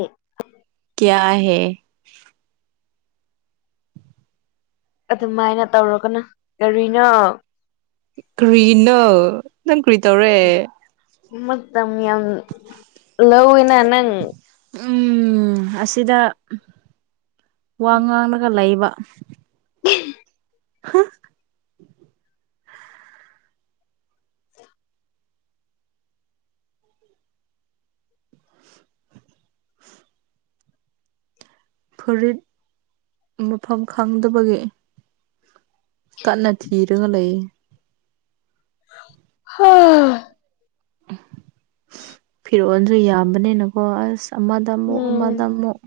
ꯑꯦ [unintelligible] ꯀꯩꯌꯥ ꯍꯦ ꯑꯗꯨꯃꯥꯏꯅ ꯇꯧꯔꯥꯛꯀꯅꯨ ꯀꯔꯤꯅꯣ ꯀꯔꯤꯅꫭ ꯅꯪ ꯀꯔꯤ ꯇꯧꯔꯦ ꯃꯇꯝ ꯌꯥꯝ ꯂꯧꯏꯅ ꯅꯪ ꯎꯝ ꯑꯁꯤꯗ ꯋꯥ ꯉꯥꯡꯂꯒ ꯂꯩꯕ [unintelligible] [unintelligible] ꯐꯨꯔꯤꯠ ꯃꯐꯝ ꯈꯪꯗꯕꯒꯤ ꯀꯟꯅ ꯊꯤꯔꯒ ꯂꯩꯑꯦ ꯍ ꯐꯤꯔꫭꯟꯁꯨ ꯌꯥꯝꯕꯅꯤꯅꯀꯣ ꯑꯁ ꯑꯃꯗ ꯑꯃꯨꯛ ꯎꯝ ꯑꯃꯗ ꯑꯃꯨꯛ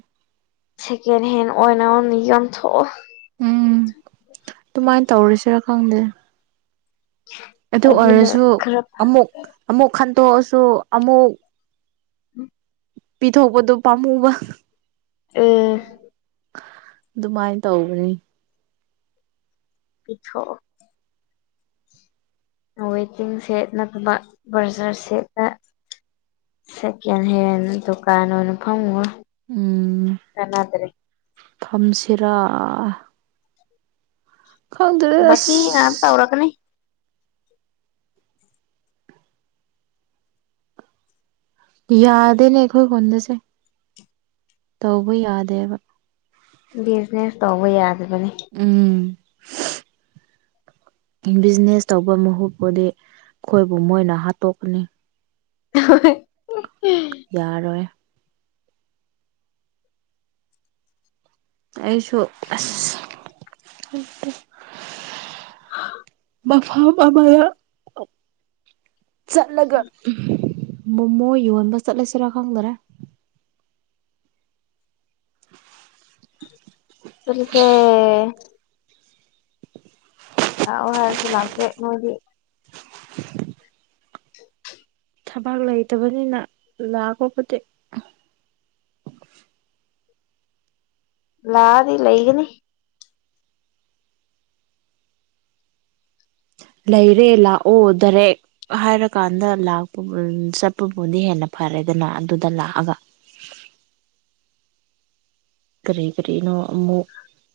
ꯁꯦꯀꯦꯟ ꯍꯦꯟ ꯑꯣꯏꯅ ꯑꫭꯟꯅꯤ ꯌꯦꯟꯊꯣꯛꯑꫭ ꯎꯝ ꯑꯗꯨꯃꯥꯏꯟ ꯇꯧꯔꯥꯁꯤꯔꯥ ꯈꯪꯗꯦ ꯑꯗꯨ ꯑꯗꯨꯅ ꯑꯣꯏꯔꯁꯨ ꯈꯔ ꯑꯃꯨꯛ ꯑꯃꯨꯛ ꯈꯟꯇꯣꯛꯑꯁꯨ ꯑꯃꯨꯛ ꯎꯝ ꯄꯤꯊꯣꯛꯄꯗꯨ ꯄꯥꯝꯃꯨꯕ ꯑꯦ ꯑꯗꯨꯃꯥꯏ ꯇꯧꯕꯅꯤ ꯄꯤꯊꯣꯛ ꯑꫭ ꯋꯦꯇꯤꯡ ꯁꯦꯠ ꯅꯠꯇꯕ ꯕ꯭ꯔꯖꯔ ꯁꯦꯠꯇꯥ ꯁꯦꯀꯦꯟ ꯍꯦꯟ ꯗꯨꯀꯥꯟ ꯑꯣꯏꯅ ꯐꯝꯈꫭ ꯎꯝ ꯐꯝꯁꯤꯔꯥ ꯈꯪꯗ꯭ꯔꯦ ꯑꯁ ꯕꯥꯛꯀꯤꯅꯥ ꯇꯧꯔꯛꯀꯅꯤ ꯌꯥꯗꯦꯅꯦ ꯑꯩꯈꯣꯏ ꯍꯣꯟꯗꯁꯦ ꯇꯧꯕ ꯌꯥꯗꯦꯕ ꯕꯤꯖꯤꯅꯦꯁ ꯇꯧꯕ ꯌꯥꯗꯕꯅꯤ ꯎꯝ ꯕꯤꯖꯤꯅꯦꯁ ꯇꯧꯕ ꯃꯍꯨꯠꯄꯨꯗꯤ ꯑꯩꯈꯣꯏꯕꯨ ꯃꯣꯏꯅ ꯍꯥꯠꯇꯣꯛꯀꯅꯤ [unintelligible] ꯌꯥꯔꯣꯏ ꯑꯩꯁꯨ ꯑꯁ ꯍꯩꯇꯦ [unintelligible] ꯃꯐꯝ ꯑꯃꯗ ꯆꯠꯂꯒ ꯃꯣꯃꯣ ꯌꯣꯟꯕ ꯆꯠꯂꯁꯤꯔꯥ ꯈꯪꯗ꯭ꯔꯦ ꯆꯠꯂꯁꯦ ꯂꯥꯛꯑꯦ ꯍꯥꯏꯔꯁꯨ ꯂꯥꯛꯇꯦ ꯅꫭꯏꯗꯤ [inaudible] ꯊꯕꯛ ꯂꯩꯇꯕꯅꯤꯅ ꯂꯥꯛꯄꯕꯨꯗꯤ ꯂꯥꯛꯑꯗꯤ ꯂꯩꯒꯅꯤ ꯂꯩꯔꯦ ꯂꯥꯛꯑꯣ ꯗꯥꯏꯔꯦꯛ ꯍꯥꯏꯔꯀꯥꯟꯗ ꯂꯥꯛꯄ ꯆꯠꯄꯕꯨꯗꯤ ꯍꯦꯟꯅ ꯐꯔꯦꯗꯅ ꯑꯗꯨꯗ ꯂꯥꯛꯑꯒ ꯀꯔꯤ ꯀꯔꯤꯅꯣ ꯑꯃꯨꯛ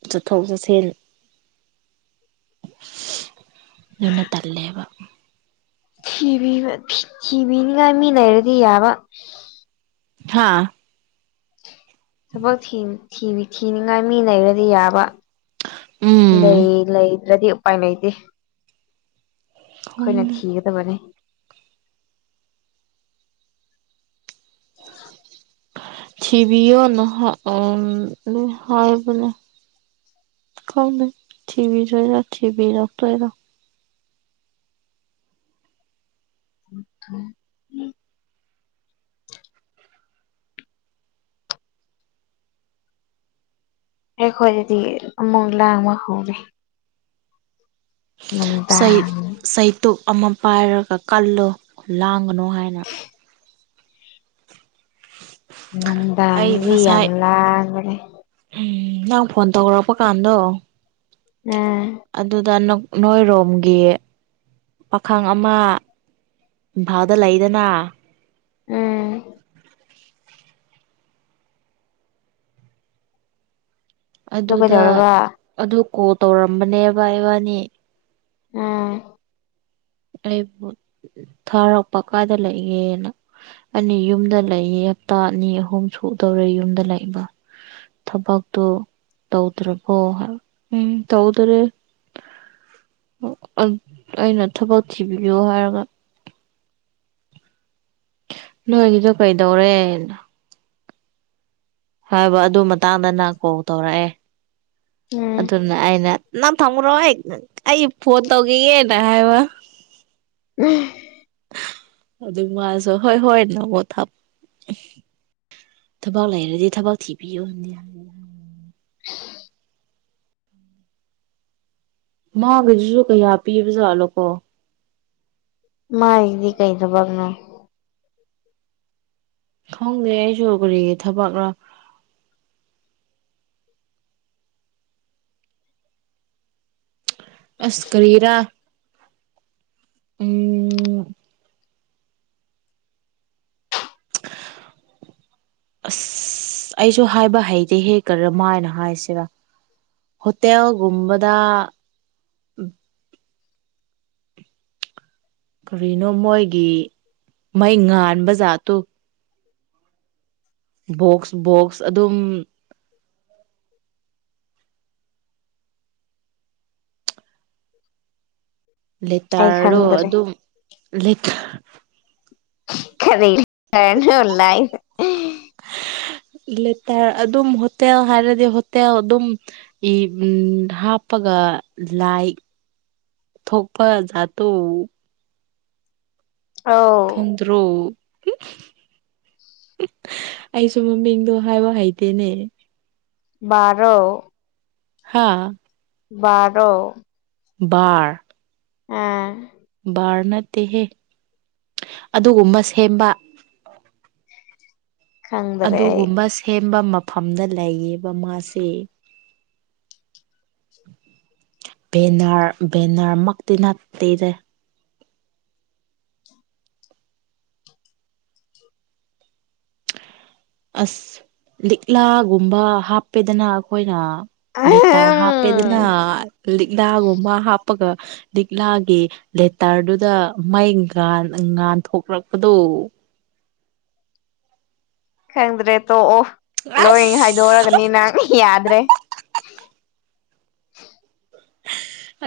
ꯆꯠꯊꯣꯛ ꯆꯠꯁꯤꯟ [unintelligible] ꯑꯗꯨꯅ ꯇꯜꯂꯦꯕ ꯊꯤꯕꯤꯕ ꯊꯤꯕꯤꯅꯤꯉꯥꯏ ꯃꯤ ꯂꯩꯔꯗꯤ ꯌꯥꯕ ꯍꯥꯥ ꯊꯕꯛ ꯊꯤ ꯊꯤꯅꯤꯡꯉꯥꯏ ꯃꯤ ꯂꯩꯔ ꯗꯤ ꯌꯥꯕ ꯎꯝ ꯂꯩ ꯂꯩꯗ꯭ꯔꯗꯤ ꯎꯄꯥꯏ ꯂꯩꯇꯦ ꯑꯩꯈꯣꯏꯅ ꯈꯪꯗꯦ ꯊꯤꯒꯗꯕꯅꯤ [inaudible] ꯊꯤꯕꯤꯌꯣ ꯅꯍ ꯎꯝ ꯍꯥꯏꯕꯅꯦ ꯈꯪꯗꯦ ꯊꯤꯕꯤꯗꯣꯏꯔꯥ ꯊꯤꯕꯤꯔꯛꯇꯣꯏꯔꯥ [unintelligible] ꯑꯩꯈꯣꯏꯗꯗꯤ ꯑꯃꯨꯛ ꯂꯥꯡꯕ ꯍꯧꯔꯦ ꯅꯨꯡꯗꯥꯡ ꯆꯩꯇꯨꯞ ꯑꯃ ꯄꯥꯏꯔꯒ ꯀꯜꯂꯣ ꯂꯥꯡꯒꯅꯨ ꯍꯥꯏꯅ [inaudible] ꯑꯩ ꯅꯨꯡꯗꯥꯗꯤ ꯌꯥꯝ ꯑꯃ ꯂꯥꯡꯕꯅꯦ ꯎꯝ ꯅꯪ ꯐꯣꯟ ꯇꯧꯔꯛꯄ ꯀꯥꯟꯗꯣ ꯎꯝ ꯑꯗꯨꯗ ꯅꯣꯏꯔꯣꯝꯒꯤ ꯄꯥꯈꯪ ꯑꯃ ꯏꯝꯐꯥꯜꯗ ꯂꯩꯗꯅ ꯎꯝ ꯑꯗꯨ ꯑꯗꯨꯗ ꯀꯩꯗꯧꯔꯕ ꯑꯗꯨ ꯀꯣꯜ ꯇꯧꯔꯝꯕꯅꯦꯕ ꯏꯕꯥꯅꯤ ꯎꯝ ꯑꯩꯕꯨ ꯊꯥꯔꯛꯄ ꯀꯥꯏꯗ ꯂꯩꯒꯦꯅ ꯑꯅ ꯌꯨꯝꯗ ꯂꯩꯌꯦ ꯍꯞꯇꯥ ꯑꯅꯤ ꯑꯍꯨꯝ ꯁꯨꯗꯧꯔꯦ ꯌꯨꯝꯗ ꯂꯩꯕ ꯊꯕꯛꯇꯣ ꯇꯧꯗ꯭ꯔꯕꯣ ꯎꯝ ꯇꯧꯗꯔꯦ ꯑꯩ ꯑꯩꯅ ꯊꯕꯛ ꯊꯤꯕꯤꯌꯨ ꯍꯥꯏꯔꯒ ꯅꯣꯏꯒꯤꯗꯣ ꯀꯩꯗꯧꯔꯦꯅ ꯍꯥꯏꯕ ꯑꯗꯨ ꯃꯇꯥꯡꯗ ꯅꯪ ꯀꯣꯜ ꯇꯧꯔꯛꯑꯦ ꯎꯝ ꯑꯗꯨꯅ ꯑꯩꯅ ꯅꯪ ꯊꯝꯃꯨꯔꯣ ꯑꯩ ꯑꯩ ꯐꯣꯟ ꯇꯧꯈꯤꯒꯦꯅ ꯍꯥꯏꯕ [unintelligible] ꯑꯗꯨ ꯃꯥꯁꯨ ꯍꯣꯏ ꯍꯣꯏ ꯊꯝꯃꯣ ꯊꯝꯃꯣ ꯊꯕꯛ ꯂꯩꯔꯥꯗꯤ ꯊꯕꯛ ꯊꯤꯕꯤꯌꯣꯅꯦ ꯎ ꯃꯥꯒꯗꯨꯁꯨ ꯀꯌꯥ ꯄꯤꯕꯖꯥꯠꯂꯣꯀꯣ ꯃꯥꯥꯏꯗꯤ ꯀꯩ ꯊꯕꯛꯅꯣ ꯈꯪꯗꯦ ꯑꯩꯁꯨ ꯀꯔꯤꯒꯤ ꯊꯕꯛꯔ ꯑꯁ ꯀꯔꯤꯔꯥ ꯎꯝ [inaudible] ꯑꯁ ꯑꯩꯁꯨ ꯍꯥꯏꯕ ꯍꯩꯇꯦꯍꯦ ꯀꯔꯝ ꯃꯥꯥꯏꯅ ꯍꯥꯏꯁꯤꯔꯥ ꯍꯣꯇꯦꯜꯒꯨꯝꯕꯗ ꯀꯔꯤꯅꯣ ꯃꯣꯏꯒꯤ ꯃꯩ ꯉꯥꯟꯕ ꯖꯥꯠꯇꯨ [inaudible] ꯕꯣꯛꯁ ꯕꯣꯛꯁ ꯑꯗꯨꯝ [inaudible] ꯑꯩ ꯂꯩꯇ꯭ꯔꯔꯣ ꯈꯪꯗ꯭ꯔꯦ ꯑꯗꯨꯝ ꯂꯦꯇ [unintelligible] ꯂꯤꯇꯔ ꯑꯗꯨꯝ ꯍꯣꯇꯦꯜ ꯍꯥꯏꯔꯗꯤ ꯍꯣꯇꯦꯜ ꯑꯗꯨꯝ ꯏ ꯎꯝ ꯍꯥꯞꯄꯒ ꯂꯥꯏ ꯊꯣꯛꯄ ꯖꯥꯠꯇꯣ ꯑꯥꯎ ꯇ꯭ꯔꯣ ꯑꯩꯁꯨ ꯃꯃꯤꯡꯗꯣ ꯍꯥꯏꯕ ꯍꯩꯇꯦꯅꯦ ꯃꯥꯔꯣ ꯍꯥꯥ ꯕꯥꯔꯣ ꯕꯥꯔ ꯎꯝ ꯕꯥꯔ ꯅꯠꯇꯦꯍꯦ ꯑꯗꯨꯒꯨꯝꯕ ꯁꯦꯝꯕ ꯈꯪꯗ꯭ꯔꯦ ꯑꯩ ꯑꯗꯨꯒꯨꯝꯕ ꯁꯦꯝꯕ ꯃꯐꯝꯗ ꯂꯩꯌꯦꯕ ꯃꯥꯁꯤ ꯄꯦꯅꯥꯔ ꯕꯦꯅꯔ ꯃꯛꯇꯤ ꯅꯠꯇꯦꯗ ꯑꯁ ꯂꯤꯛꯂꯥꯒꯨꯝꯕ ꯍꯥꯞꯄꯦꯗꯅ ꯑꯩꯈꯣꯏꯅ ꯂꯦꯇꯔ ꯍꯥꯞꯄꯦꯗꯅ ꯑꯍꯝ ꯂꯤꯛꯂꯥꯒꯨꯝꯕ ꯍꯥꯞꯄꯒ ꯂꯤꯛꯂꯥꯒꯤ ꯂꯦꯇꯔꯗꯨꯗ ꯃꯩꯥ ꯉꯥꯟ ꯉꯥꯟꯊꯣꯛꯔꯛꯄꯗꯨ ꯈꯪꯗ꯭ꯔꯦ ꯇꯣꯛꯑꯣ ꯂꯣꯏ ꯑꯁ ꯍꯥꯏꯗꯣꯛꯔꯛꯑꯅꯤ ꯅꯪ ꯌꯥꯗ꯭ꯔꯦ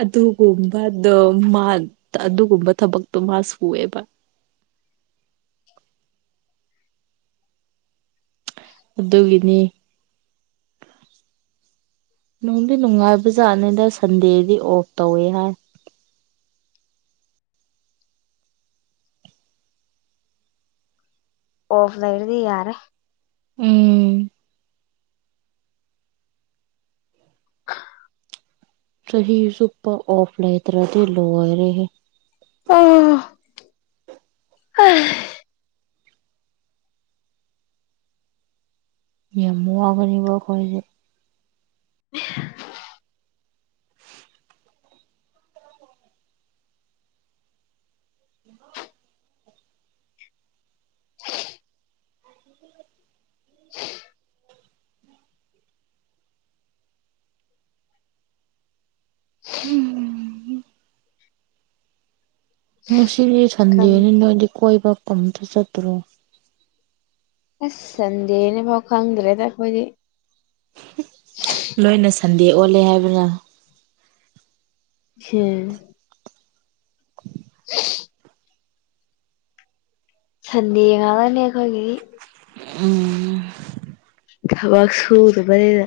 ꯑꯗꯨꯒꯨꯝꯕꯗꯣ ꯃꯥ ꯑꯗꯨꯒꯨꯝꯕ ꯊꯕꯛꯇꯣ ꯃꯥ ꯁꯨꯑꯦꯕ ꯑꯗꯨꯒꯤꯅꯤ ꯅꯨꯡꯗꯤ ꯅꯨꯡꯉꯥꯏꯕ ꯖꯥꯠꯅꯤꯗ ꯁꯟꯗꯦꯗꯤ ꯑꯣꯐ ꯇꯧꯋꯦ ꯍꯥꯏ ꯑꯣ ꯂꯩꯔꯗꯤ ꯌꯥꯔꯦ ꯎꯝ ꯆꯍꯤ ꯆꯨꯞꯄ ꯑꯣꯐ ꯂꯩꯇ꯭ꯔꯗꯤ ꯂꯣꯏꯔꯦꯍꯦ ꯑ ꯍꯩ ꯌꯥꯝ ꯋꯥꯕꯅꯦꯕ ꯑꯩꯈꯣꯏꯖꯦ [unintelligible] [unintelligible] [inaudible] [inaudible] [unintelligible] ꯍꯨꯝ ꯍꯨꯝ ꯉꯁꯤꯗꯤ ꯁꯟꯗꯦꯅꯤ ꯅꯣꯏꯗꯤ ꯀꯣꯏꯕ ꯀꯨꯝ ꯇ ꯆꯠꯇ꯭ꯔꯣ ꯑꯁ ꯁꯟꯗꯦꯅꯦꯐꯥꯎ ꯈꯪꯗ꯭ꯔꯦꯗ ꯑꯩꯈꯣꯏꯗꯤ ꯂꯣꯏꯅ ꯁꯟꯗꯦ ꯑꯣꯜꯂꯦ ꯍꯥꯏꯕꯅ [unintelligible] [inaudible] [unintelligible] ꯁꯟꯗꯦ ꯌꯦꯉꯛꯑꯅꯤ ꯑꯩꯈꯣꯏꯒꯤꯗꯤ ꯎꯝ ꯊꯕꯥꯛ ꯁꯨꯗꯕꯅꯤꯅ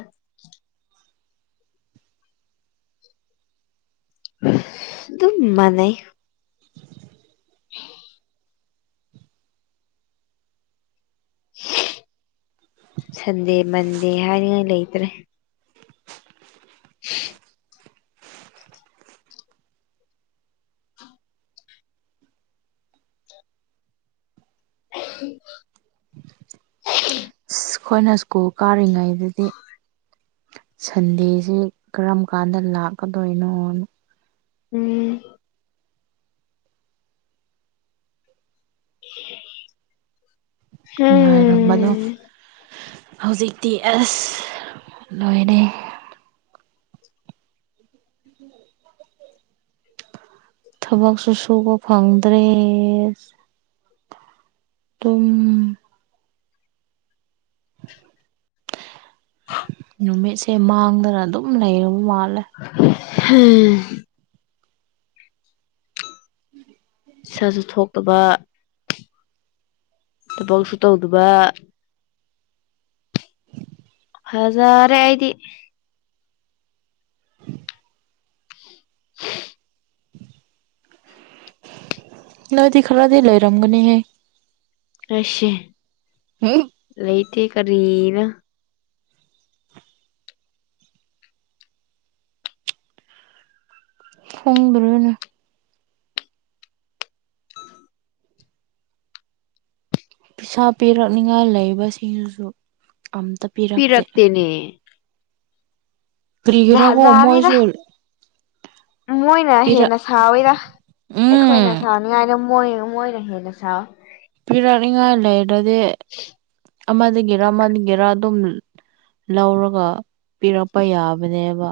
ꯑꯗꯨꯝ ꯃꯥꯟꯅꯩ [inaudible] [unintelligible] ꯁꯟꯗꯦ ꯃꯟꯗꯦ ꯍꯥꯏꯅꯤꯉꯥꯏ ꯂꯩꯇ꯭ꯔꯦ [inaudible] [inaudible] ꯁ ꯈꯣꯏꯅ ꯁ꯭ꯀꯨꯜ ꯀꯥꯔꯤꯉꯩꯗꯗꯤ ꯁꯟꯗꯦꯁꯤ ꯀꯔꯝ ꯀꯥꯟꯗ ꯂꯥꯛꯀꯗꯣꯏꯅꯣꯅ ꯎꯝ [inaudible] ꯉꯥꯏꯔꯝꯃꯅꯣ ꯍꯝ ꯍ ꯍꯧꯖꯤꯛꯇꯤ ꯑꯁ ꯅꯣꯏꯅꯦ ꯊꯕꯛꯁꯨ ꯁꯨꯕ ꯐꯪꯗ꯭ꯔꯦ ꯇꯝ [unintelligible] ꯅꯨꯃꯤꯠꯁꯦ ꯃꯥꯡꯗꯅ ꯑꯗꯨꯝ ꯂꯩꯔꯕ ꯃꯥꯜꯂꯦ ꯍ ꯍ ꯎꯝ ꯏꯁꯥꯁꯨ ꯊꯣꯛꯇꯕ ꯊꯕꯛꯁꯨ ꯇꯧꯗꯕ ꯐꯖꯔꯦ ꯑꯩꯗꯤ ꯎ ꯅꯣꯏꯗꯤ ꯈꯔꯗꯤ ꯂꯩꯔꯝꯒꯅꯤꯍꯦ ꯑꯩꯁꯦ [unintelligible] ꯂꯩꯇꯦ ꯀꯔꯤꯔꯥ ꯈꯪꯗ꯭ꯔꯦꯅꯦ ꯄꯩꯁꯥ ꯄꯤꯔꯛꯅꯤꯉꯥꯏ ꯂꯩꯕꯁꯤꯡꯁꯤꯁꯨ ꯑꯝꯇ ꯄꯤꯔꯛꯇꯦ ꯄꯤꯔꯛꯇꯦꯅꯦ ꯀ꯭ꯔꯤꯒꯤꯔ ꯖꯥꯠ ꯍꯣ ꯖꯥꯠꯅꯤꯗ ꯃꯣꯏꯁꯨꯜ ꯃꯣꯏꯅ ꯍꯦꯟꯅ ꯁꯥꯎꯋꯤꯗ ꯑꯩꯈꯣꯏꯅ ꯎꯝ ꯁꯥꯎꯅꯤꯡꯉꯥꯏꯗꯣ ꯃꯣꯏ ꯃꯣꯏꯅ ꯍꯦꯟꯅ ꯁꯥꯎꯋꯦ ꯄꯤꯔꯛꯅꯤꯉꯥꯏ ꯂꯩꯔꯗꯤ ꯑꯃꯗꯒꯤꯔ ꯑꯃꯗꯒꯤꯔ ꯑꯗꯨꯝ ꯂ ꯂꯧꯔꯒ ꯄꯤꯔꯛꯄ ꯌꯥꯕꯅꯦꯕ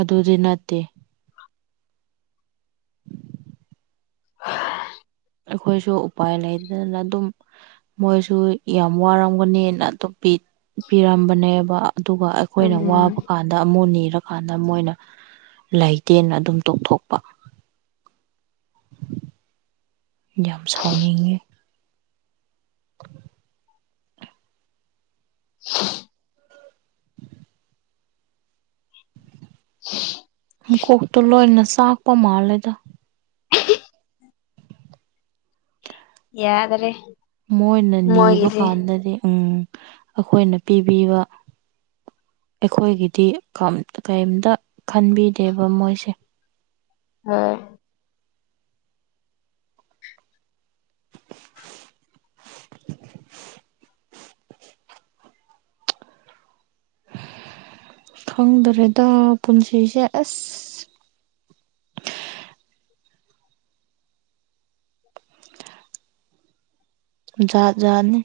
ꯑꯗꯨꯗꯤ ꯅꯠꯇꯦ ꯑꯩꯈꯣꯏꯁꯨ ꯎꯄꯥꯏ ꯂꯩꯗꯗꯅ ꯑꯗꯨꯝ ꯃꯣꯏꯁꯨ ꯌꯥꯝ ꯋꯥꯔꯝꯒꯅꯤꯅ ꯑꯇꯨꯝ ꯄꯤ ꯄꯤꯔꯝꯕꯅꯦꯕ ꯑꯗꯨꯒ ꯑꯩꯈꯣꯏꯅ ꯋꯥꯕ ꯀꯥꯟ ꯎꯝ ꯀꯥꯟꯗ ꯑꯃꯨꯛ ꯅꯤꯔꯀꯥꯟꯗ ꯃꯣꯏꯅ ꯂꯩꯥꯏꯇꯦꯟꯅ ꯑꯗꯨꯝ ꯇꯣꯛꯊꯣꯛꯄ ꯌꯥꯝ ꯁꯥꯎꯅꯤꯡꯉꯦ ꯁꯤ [inaudible] ꯃꯨꯀꯣꯛꯇꯣ ꯂꯣꯏꯅ ꯆꯥꯛꯄ ꯃꯥꯜꯂꯦꯗ ꯌꯥꯗ꯭ꯔꯦ ꯃꯣꯏꯅ ꯅꯤꯕ ꯀꯥꯟꯗꯗꯤ ꯎꯝ ꯑꯩꯈꯣꯏꯅ ꯄꯤꯕꯤꯕ ꯑꯩꯈꯣꯏꯒꯤꯗꯤ ꯀꯔꯤꯝꯇ ꯈꯟꯕꯤꯗꯦꯕ ꯃꯣꯏꯁꯦ [unintelligible] ꯈꯪꯗ꯭ꯔꯦꯗ ꯄꯨꯟꯁꯤꯁꯦ ꯑꯁ ꯖꯥꯠꯖꯥꯠꯅꯤ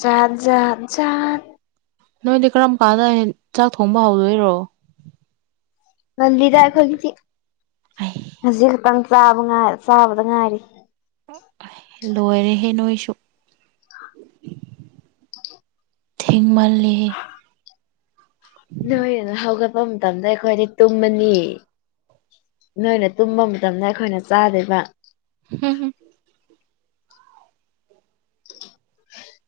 ꯖꯥꯠ ꯖꯥꯠ ꯖꯥꯠ ꯅꯣꯏꯗꯤ ꯀꯔꯝ ꯀꯥꯟꯗ ꯆꯥꯛ ꯊꯣꯡꯕ ꯍꯧꯗꯣꯏꯔꯣ ꯉꯜꯂꯤꯗ ꯑꯩꯈꯣꯏꯒꯤꯗꯤ ꯑꯩ ꯍꯧꯖꯤꯛ ꯈꯛꯇꯪ ꯆꯥꯕ ꯉꯥꯏꯔꯤ ꯆꯥꯕꯗ ꯉꯥꯏꯔꯤ ꯂꯣꯏꯔꯦꯍꯦ ꯅꯣꯏꯁꯨ ꯊꯦꯡꯃꯜꯂꯦꯍꯦ ꯅꯣꯏ ꯅ ꯍꯧꯒꯠꯄ ꯃꯇꯝꯗ ꯑꯩꯈꯣꯏꯗꯤ ꯇꯨꯝꯃꯅꯤ ꯅꯣꯏꯅ ꯇꯨꯝꯕ ꯃꯇꯝꯗ ꯑꯩꯈꯣꯏꯅ ꯆꯥꯗꯣꯏꯕ ꯍꯝ ꯍꯝ [inaudible]